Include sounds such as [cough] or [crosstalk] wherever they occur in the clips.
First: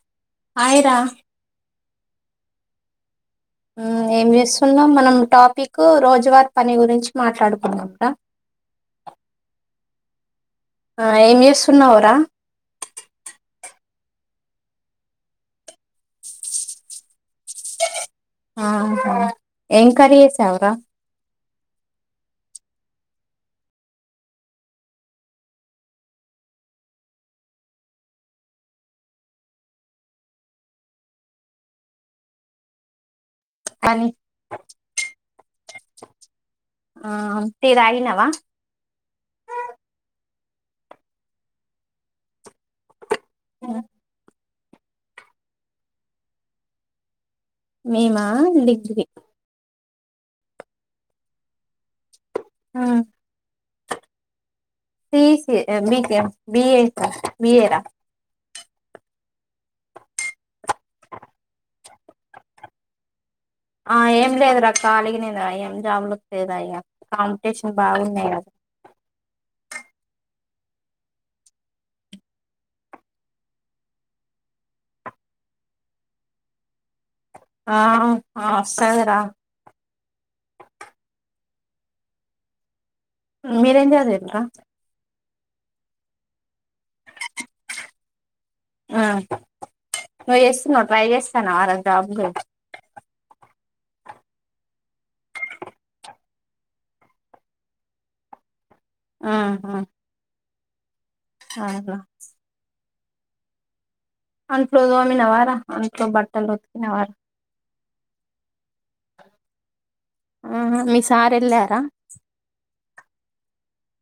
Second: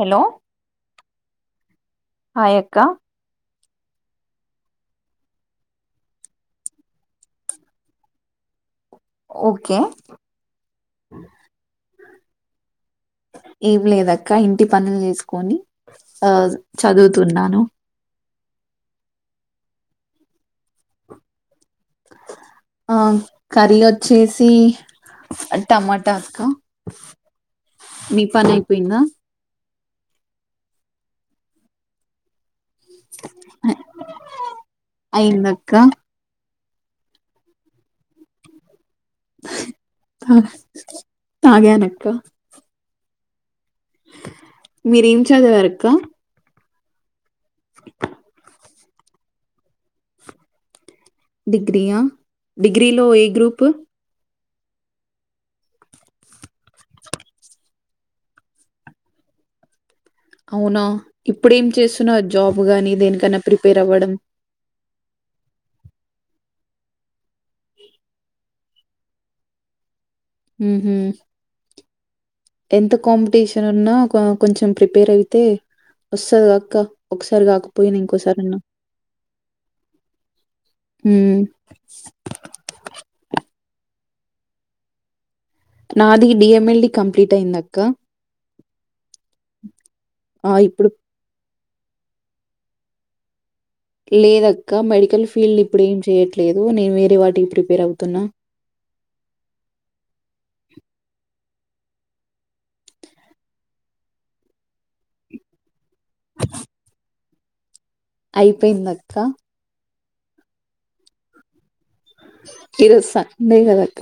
Hello hi రా హయక్క మ్ ఏం చేస్తున్నావ్ మనం టాపిక్ రోజువార్ పని గురించి మాట్లాడుకుందాం రా ఓకే ఆ ఏం చేస్తున్నావ్రా ఏం లేదక్క ఇంటి పనులు చేసుకొని ఆ చదువుతున్నాను ఆ హా ఏం కర్రీ చేసావ్రా ఆ కర్రీ వచ్చేసి టమాటా అక్క మీ పని అయిపోయిందా పని అయిందక్క టీ తాగినవా తగ తాగానక్క మీరేం చదివారక్క మేమా డిగ్రీ డిగ్రియా డిగ్రి లో ఏ గ్రూప్ సి ఈ సి అ బీ కేం బిఏ బిఏ రా అవునా ఇప్పుడేం చేస్తున్నావ్ జాబ్ గాని దేనికన్నా ప్రిపేర్ అవ్వడం కాలిగనే రా ఎం జాబ్లు వత్తయ్ రా ఇగ కాంపిటీషన్ బాగున్నాయి కదా ఉమ్ హు ఎంత కాంపిటీషన్ ఉన్నా కొ-కొంచెం ప్రిపేర్ అయితే వస్తది గా అక్క ఒకసారి ఆ కాకపోయినా ఇంకోసారి ఆ అన్న వస్తదిరా మ్ మీరేం చదివిరక్క నాది డిఎంఎల్డి కంప్లీట్ అయిందక్క ఆ నువ్ ఆ! చేస్తునవ ఇప్పుడు ట్రై చేస్తానవా రా రానిలే లేదక్క మెడికల్ ఫీల్డ్ ఇప్పుడు ఏం చేయ్యట్లేదు నేను వేరే వాటికి ప్రిపేర్ అవుతున్నా ఆ హా అ హా అంట్లు తోమి నవారా అంట్లు బట్టలు ఉతికి నవారా అయిపోయిందక్క అ హా మీ సార్ వెళ్ళారా ఈరోజు సండే కదక్క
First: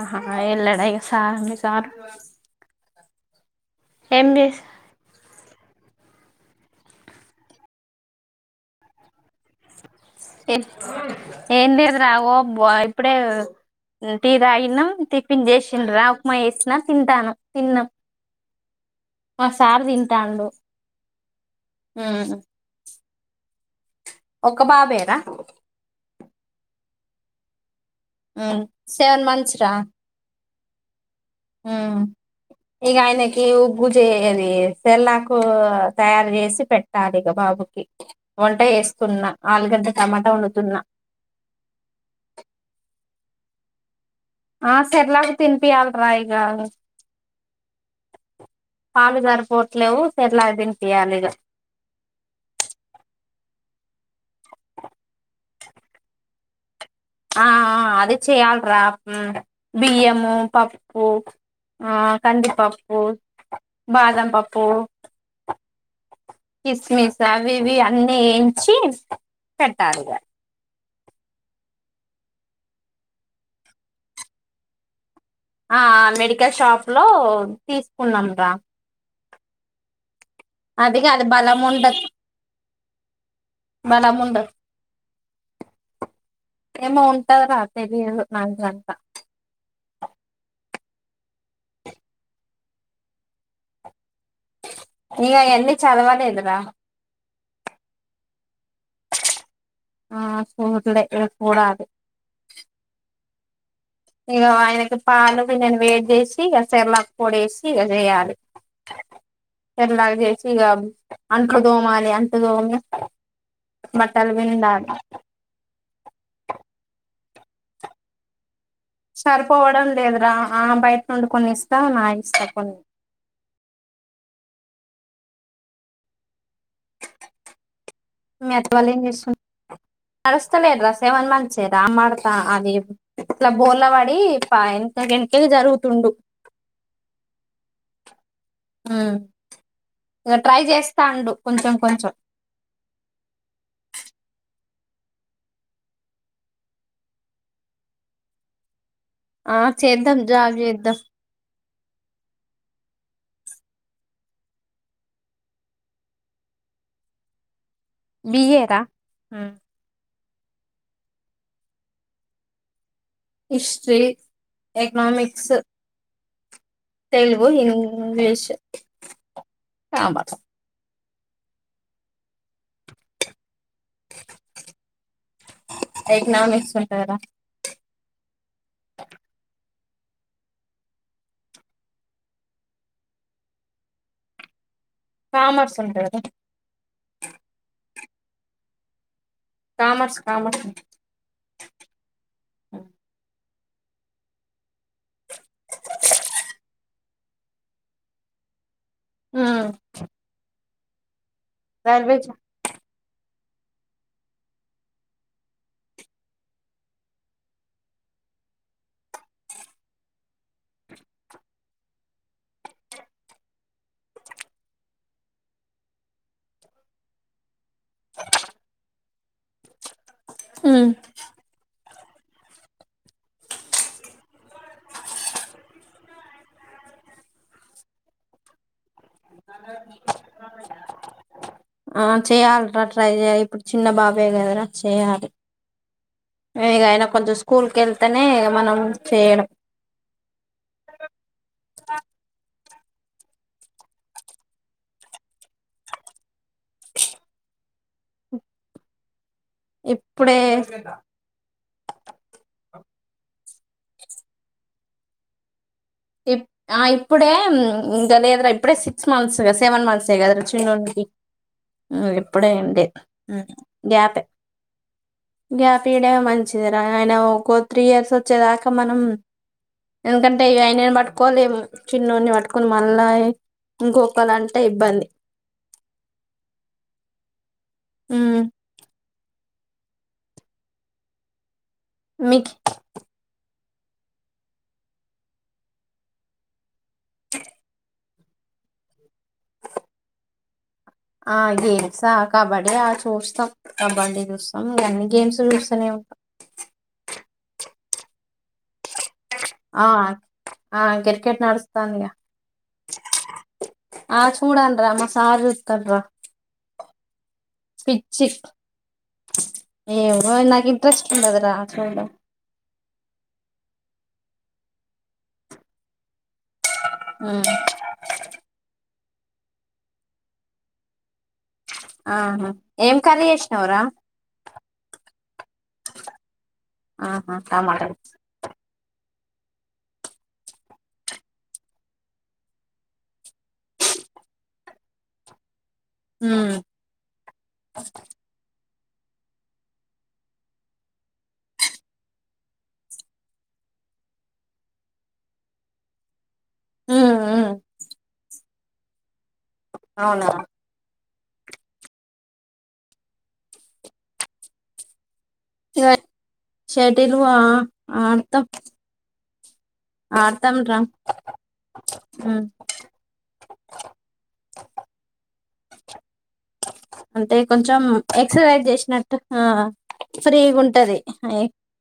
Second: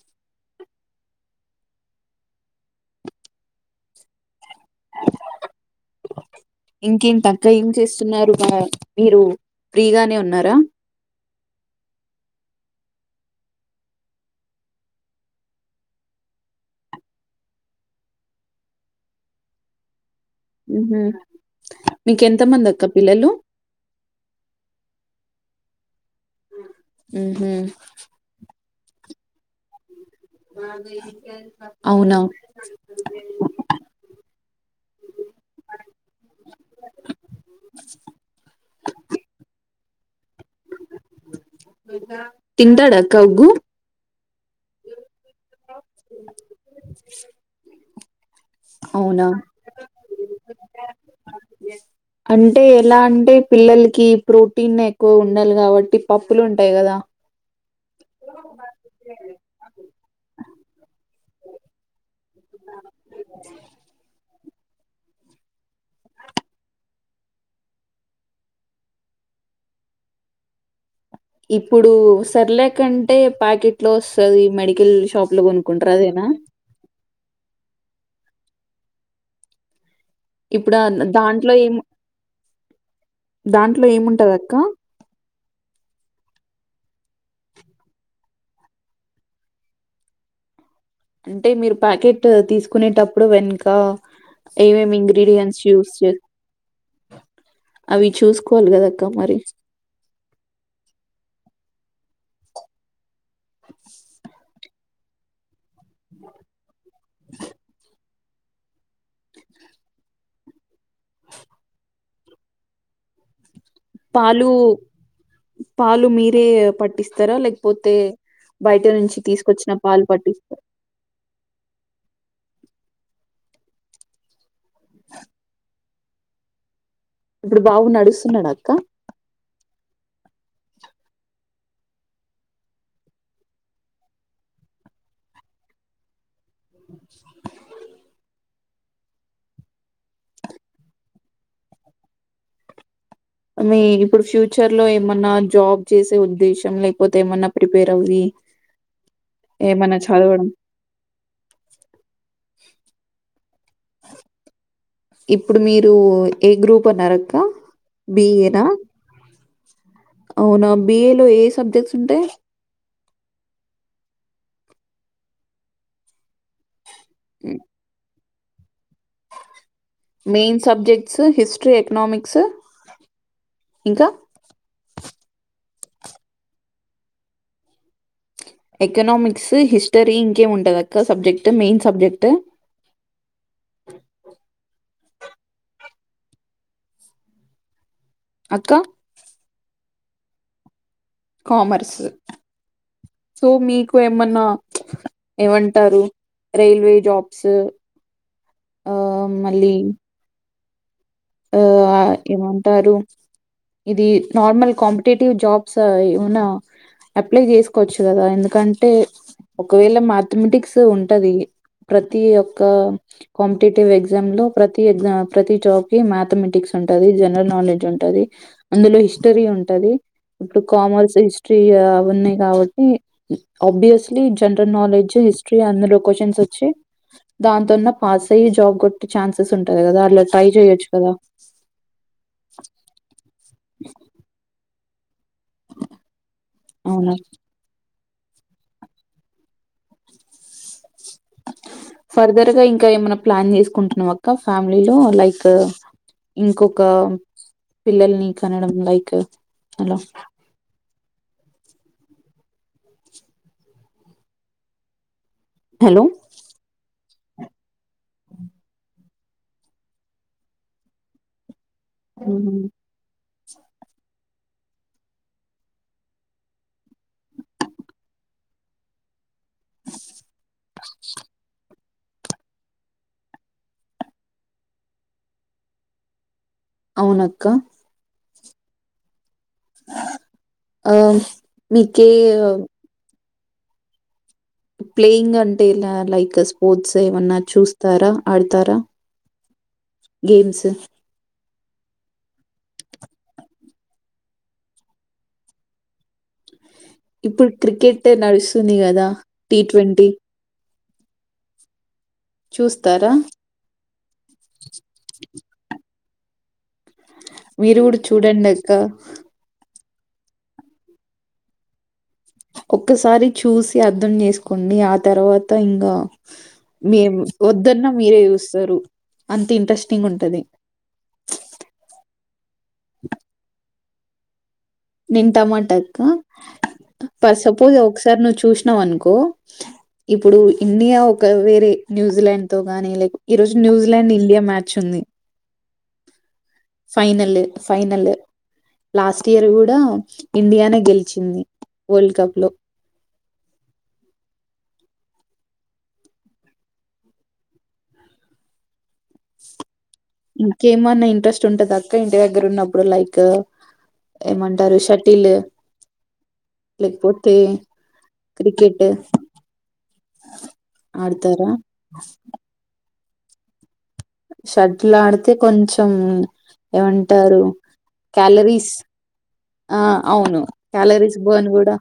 ఆహా ఎల్లడ ఇగ సార్ మీ సార్ ఎం చెస్ ఇంకేంటక్క ఏం చేస్తున్నారు మా మీరు ఫ్రీగానే ఉన్నారా ఏం లేదు రా వో ఇప్పుడే టీ తాగినం టిఫిన్ జేసిన్ రా ఉప్మా జేసిన తింటానం తిన్నం ఆ సార్దిన్ మ్ హు మీక ఎంత మంది అక్క పిల్లలు ఒక పాపేర హ్మ్ హు సెవెన్ మంత్స్ రా నాదే ఆ ఇగ ఆయనకి ఉగ్గు జేయాలి ఈ సెర్లకు తయారు చేసి పెట్టాలి ఇగ బాబుకి వంట చేస్తున్నా ఆలుగడ్డ టమాటా వండుతున్న తింటాడాక్క ఉగ్గు ఆ సర్లాక్ తిన్పియాల్ రా ఇగ పాలు అవునా! సరిపోట్లేవు సెర్లెక్ దినిపియాలి ఇగ అంటే ఎలా అంటే పిల్లలకి ప్రోటీన్ ఎక్కువ ఉండాలి గావట్టి పప్పులు ఉంటాయి కదా ఆ అదే చెయ్యాల్రా బియ్యము పప్పు ఆ కందిపప్పు బాదం పప్పు కిస్మిస్ అవి ఇవి అన్నీ ఎయించి పెట్టాలిగ ఇప్పుడు సెర్లెక్ అంటే ప్యాకెట్ లో వస్తాది మెడికల్ షాప్ ఆ మెడికల్ షాప్ లో తీసుకున్నాం రా ఇప్పుడా అదిగా అది దాంట్లో బలం ఏం ఉండదు దాంట్లో బలం ఉండదు ఏముంటదక్క ఏమో ఉంటాది రా తెలియదు నాకు గట్ట అంటే మీరు ప్యాకెట్ తీసుకునేటప్పుడు వెనక ఏమేమి ఇగ ఇంగ్రిడియట్స్ అయన్నీ యూస్ చే చదవలేదురా అవి చూస్ ఆ చూడ్లె ఇగ చూడలి ఇగ ఆయనకి పాలు నేను వేడి జేసి ఇగ సెర్లెక్ పొడేసి ఇగ జేయాలి సెర్లెక్ జేసి ఇగ అంట్లు దోమాలి అంత దోమి పాలు పాలు మీరే పట్టిస్తారా లేకపోతే బయట నుంచి తీసుకొచ్చిన సరిపోవడం పాలు లేదు రా పట్టిస్తారా? ఆ బయట నుండి కొని ఇస్తా నా స్థాపన్ [inaudible] ఇప్పుడు బాబు నడుస్తున్నాడ అక్క. నడుస్తలేడు రా సెవెన్ మంత్స్ ఏ రా అమ్మర్త అది ఇట్లా బోర్లవడి పైన తగింటే జరుగుతుండు [inaudible] ఆ ఇగ ట్రై చేస్తాండు కొంచెం కొంచెం మీర్ ఇప్పుడు ఫ్యూచర్ లో ఏమన్నా జాబ చేసే ఉద్దేశం లేకపోతే ఏమన్నా ప్రిపేర్ అవ్వి [inaudible] [inaudible] ఆ ఏమన్నా చేద్దాం చదవడం జాబ్ జేద్దాం ఇప్పుడు మీరు ఏ గ్రూప్ అన్నారక్క బి ఎ బిఏనా? రా అవునా బిఏ లో ఏ సబ్జెక్ట్స్ ఉంటయి history economics Telugu English commerce main subjects history economics ఇంకా ఎకనామిక్స్ ఉంటాదా ఎకనామిక్స్ హిస్టరీ ఇంకేముంటది అక్క సబ్జెక్ట్ మెయిన్ సబ్జెక్ట్ [inaudible] కామర్స్ ఉంటది అక్క కామర్స్ కామర్స్. కామర్స్. సో మీకు ఏమన్నా, ఏమంటారు రైల్వే జాబ్స్ ఆ మళ్ళీ ఆ ఏమంటారు. ఇది నార్మల్ కాంపిటేటివ్ జాబ్స్ ఏమైనా అప్లై చేసుకోవచ్చు కదా, ఎందుకంటే ఒకవేళ మాథమెటిక్స్ ఉంటది. ప్రతి ఒక్క కాంపిటేటివ్ ఎగ్జామ్ లో ప్రతి ఎగ్జామ ప్రతి జాబ్ మ్యాథమెటిక్స్, ఉంటది జనరల్ నాలెడ్జ్ ఉంటది, అందులో హిస్టరీ ఉంటది. ఇప్పుడు ఉమ్ కామర్స్ హిస్ట్రీయ ఉన్నాయి కాబట్టి ఆబ్వియస్లీ, జనరల్ నాలెడ్జ్, హిస్టరీ అందులో క్వచన్స్ వచ్చి. దాంతోన్నా పాస్ అయ్యి జాబ్ కొట్టే ఛాన్సెస్ ఉంటది కదా, అలా ట్రై చెయొచ్చు. ఆ చేయాలరా, ట్రై చేయాలి ఇప్పుడు చిన్న బాబె కదరా చేయాలి. ఎ ఇగ ఆయన అవునా కొంచెం స్కూల్కకెళి తనే మనం చేయడం ఫర్దర్ గా ఇంకా ఏమైన్నా ప్లాన్ చేసుకుంటున్నావా అక్క ఫ్యామిలీలో లైక్ ఇంకొక, పిల్లల్ని కనడం లైక్ అలా ఇప్పుడే. హలో ఇప్ ఆ ఇప్పుడే ఇంకా లేదురా ఇప్పుడే సిక్స్ మంత్స్గా సెవెన్ మంత్స్ ఎ కదా చిన్నోడికి ఇప్పుడే ఏం లే గ్యాపె గ్యాప్ ఇయ్యడమె మంచిది రా ఆయన ఇంకో త్రీ ఇయర్స్ వచ్చే వరకు మనం ఎందుకంటే ఇగ అయినను పట్టుకోని తిరుగు చిన్నోని పట్టుకొని మళ్ళా ఇంకొకలంటే ఇబ్బంది. అవునక్క. ఉమ్ అ మీకే మీకు ప్లేయింగ్ అంటేల లైక్ స్పోర్ట్స్ ఏమన్నా చూస్తారా ఆడతారా గేమ్స్. ఆ గేమ్స ఆ కబడ్డీ ఆ చూస్తం కబడ్డీ చూస్తం ఇగ అన్ని గేమ్స్ చూస్తనే ఉంటం ఇప్పుడు క్రికెట్ నడుస్తుంది కదా టీ ఆ ట్వంటీ ఆ కిర్ కేట్ నడస్తా చూస్తారా ఆ చూడన్రా మా సారు చూత్తడ్రా మీరు కూడా చూడండి అక్క ఏమో నాకు ఇంట్రెస్ట్ ఉండదురా చూడ్ను ఒక్కసారి చూసి అర్థం చేసుకోండి ఆ తర్వాత ఇంగా మేము మ్మ్ వద్దన్న మీరే చూస్తరు అంత ఇంట్రెస్టింగ్ ఉంటది ఆహా ఏం కరీ ఏష్నవ్ రా నేన్ టమాటక్క ఆహా పర్ సపోజ్ టమాటా ఒకసారి నువ్వు చూ ష్ణ వన్కో ఇప్పుడు ఇండియా ఒక వేరే న్యూజిలాండ్ తో గాని లైక్ ఈ రోజు న్యూజిలాండ్ ఇండియా మ్యాచ్ ఉంది మ్మ్ ఫైనల్ ఫైనల్ లాస్ట్ ఇయర్ డా ఇండియానే గెలిచింది వల్డ్ కప్ లో ఆమ్ ఆమ్ ఇంకే మున్నాయి ఇంట్రెస్ట్ ఉంటదా అక్క ఇంటి దగ్గర ఉన్నప్పుడు లైక్ ఏమంటరు షటిల్ ఇక షటిల్ లేకపోతే ఆ ఆడతాం క్రికెట్ ఆడతాం రా ఆడతారా మ్మ్ షటిల్ ఆడితే కొంచెం అంటే ఏమంటారు కొంచెం ఎక్సర్సైజ్ క్యాలరీస్ చేసినట్టు ఆ అవును ఫ్రీగా ఉంటది క్యాలరీస్ బ ర్న్ గూడా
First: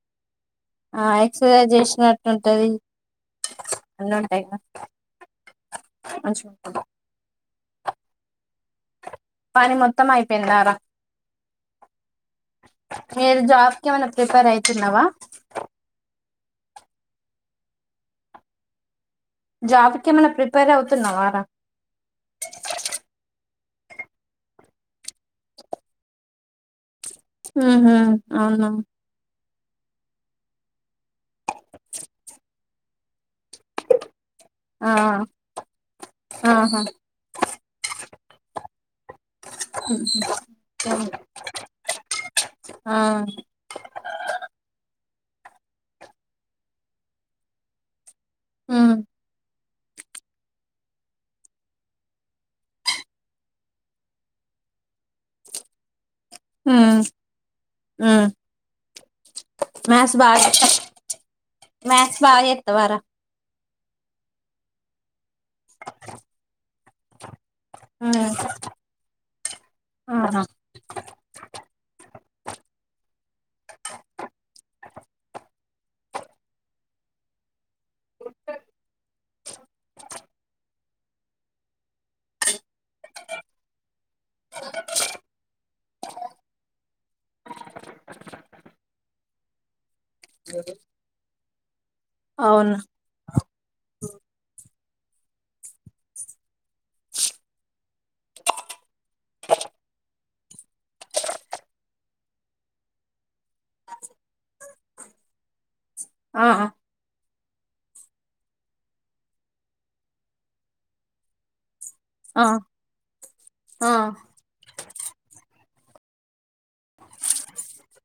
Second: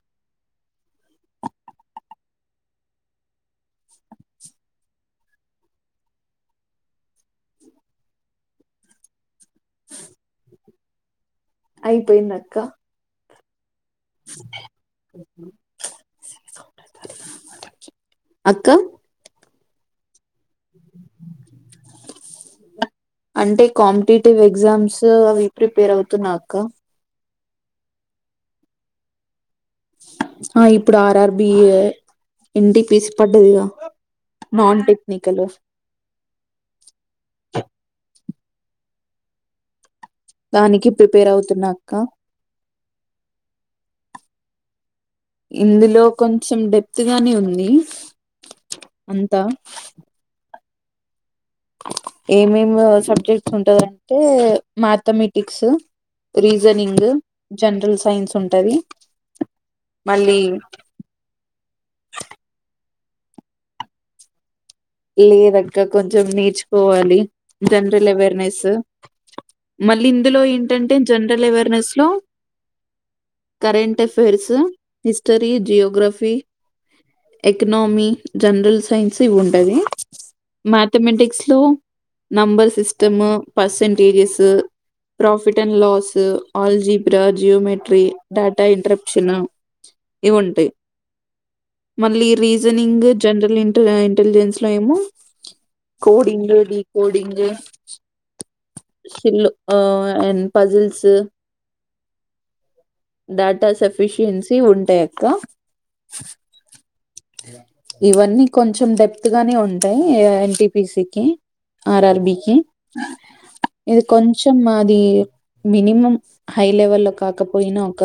ఆ ఎక్సర్సైజ్ చేసినట్టుంటది అన్నీ ఉంటాయి ఇంగ మంచిగుంటది పని మొత్తం అయిపోయిందారా అయిపోయింది అక్క మీరు జాబ్ కి ఏమన్నా ప్రిపేర్ ఐతున్నావా అక్క జాబ్ కేమన్న ప్రిపేర్ అవుతున్నవా రా అంటే కాంపిటేటివ్ ఎగ్జామ్స్ అవి ప్రిపేర్ అవుతున్నా అక్క ఉహూ అవునా ఆ ఇప్పుడు ఆర్ ఆర్ ఆర్బి ఎన్టిపిసి పడ్డదిగా నాన్ ఆ టెక్నికల్ ఆహా దానికి ప్రిపేర్ అవుతున్నా అక్క ఆ ఇందులో కొంచెం డెప్త్ గానే ఉంది ఉమ్ అంత ఏం ఏం సబ్జెక్ట్స్ ఉంటందంటే మ్యాథమెటిక్స్ ఉమ్ రీజనింగ్ జనరల్ ఉమ్ సైన్స్ ఉంటది మ్యాథ్స్ మళ్ళీ బాగా మ్యాథ్స్ బాగా చేస్తవారా లేదు అక్క కొంచెం నేర్చుకోవాలి జనరల్ ఉమ్ అవేర్నెస్ మళ్ళీ ఇందులో ఆహా ఏంటంటే జనరల్ అవేర్నెస్ లో current affairs history geography economy general science ఇవి ఉంటాయి మ్యాథమెటిక్స్ లో number system percentages profits and loss algebra geometry data inter క్షణ ఇవి ఉంటాయి మళ్ళీ అవునా రీజనింగ్ జనరల్ ఇ ఇంటెలిజెన్స్ ఇందులో ఏమో కోడింగ్ డికోడింగ్ ఫిల్ ఆ అండ్ పజిల్స్ డేటా సఫిషియన్సీ ఉంటాయి అక్క ఆ ఆ ఇవన్నీ కొంచెం డెప్త్ గానే ఉంటాయి ఎన్టిపిసికి ఆ ఆర్ఆర్బికి ఇది ఆ కొంచెం అది మినిమం హైలెవెల్ లో కాకపోయినా ఒక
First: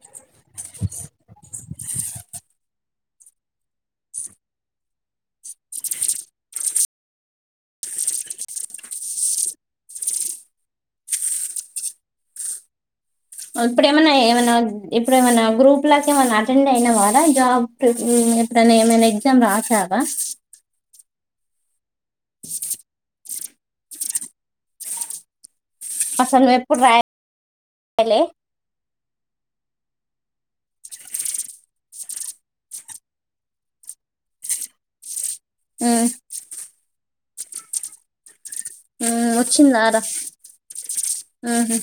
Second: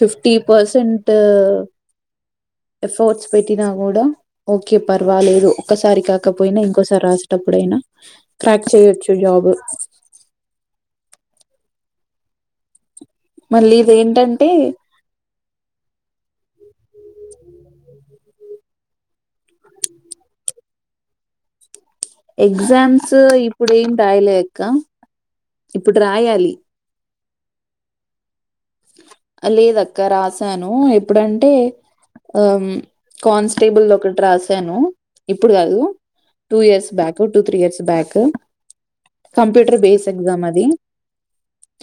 ఫిఫ్టీ ఫిఫ్టీ పర్సెంట్ ఎఫర్ట్స్ పెట్టినా కూడా ఓకే పర్వాలేదు ఒక్కసారి కాకపోయినా ఇంకోసారి రాసేటప్పుడు ఎప్పుడైనా క్రాక్ చేయవచ్చు జాబ్ మళ్ళీ ఇప్పుడ ఇది ఏమన్నా ఏంటంటే ఏమన్నా ఇప్పుడ ఏమన్నా గ్రూప్ లకి ఏమనా అటెండ్ అయిన వారా జాబ్ ఎప్పుడన్న ఏమైనా ఎగ్జామ్ రాసావా ఎగ్జామ్స్ ఇప్పుడేం రాయలే అక్క ఇప్పుడు రాయాలి. ఇంకాలే లేదక్క రాసాను ఎప్పుడంటే ఆ కాన్స్టేబుల్ది ఒకటి రాసాను. ఇప్పుడు కాదు. ఉమ్, two years back two three years back ఉమ్, కంప్యూటర్ వచ్చిందారా బేస్ ఎగ్జామ్ అది. ఉహు.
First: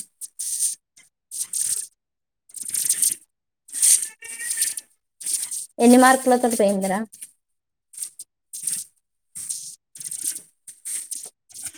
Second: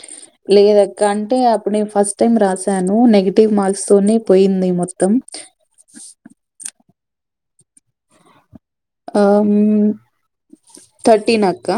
లేదక్ క్క అంటే అప్పుడు నేను ఫస్ట్ టైం రాసాను నెగటివ్ మార్క్స్ తోనే పోయింది మొత్తం. ఎన్ని మార్కులతో పోయిందిరా ఆ థర్టీన్ అక్క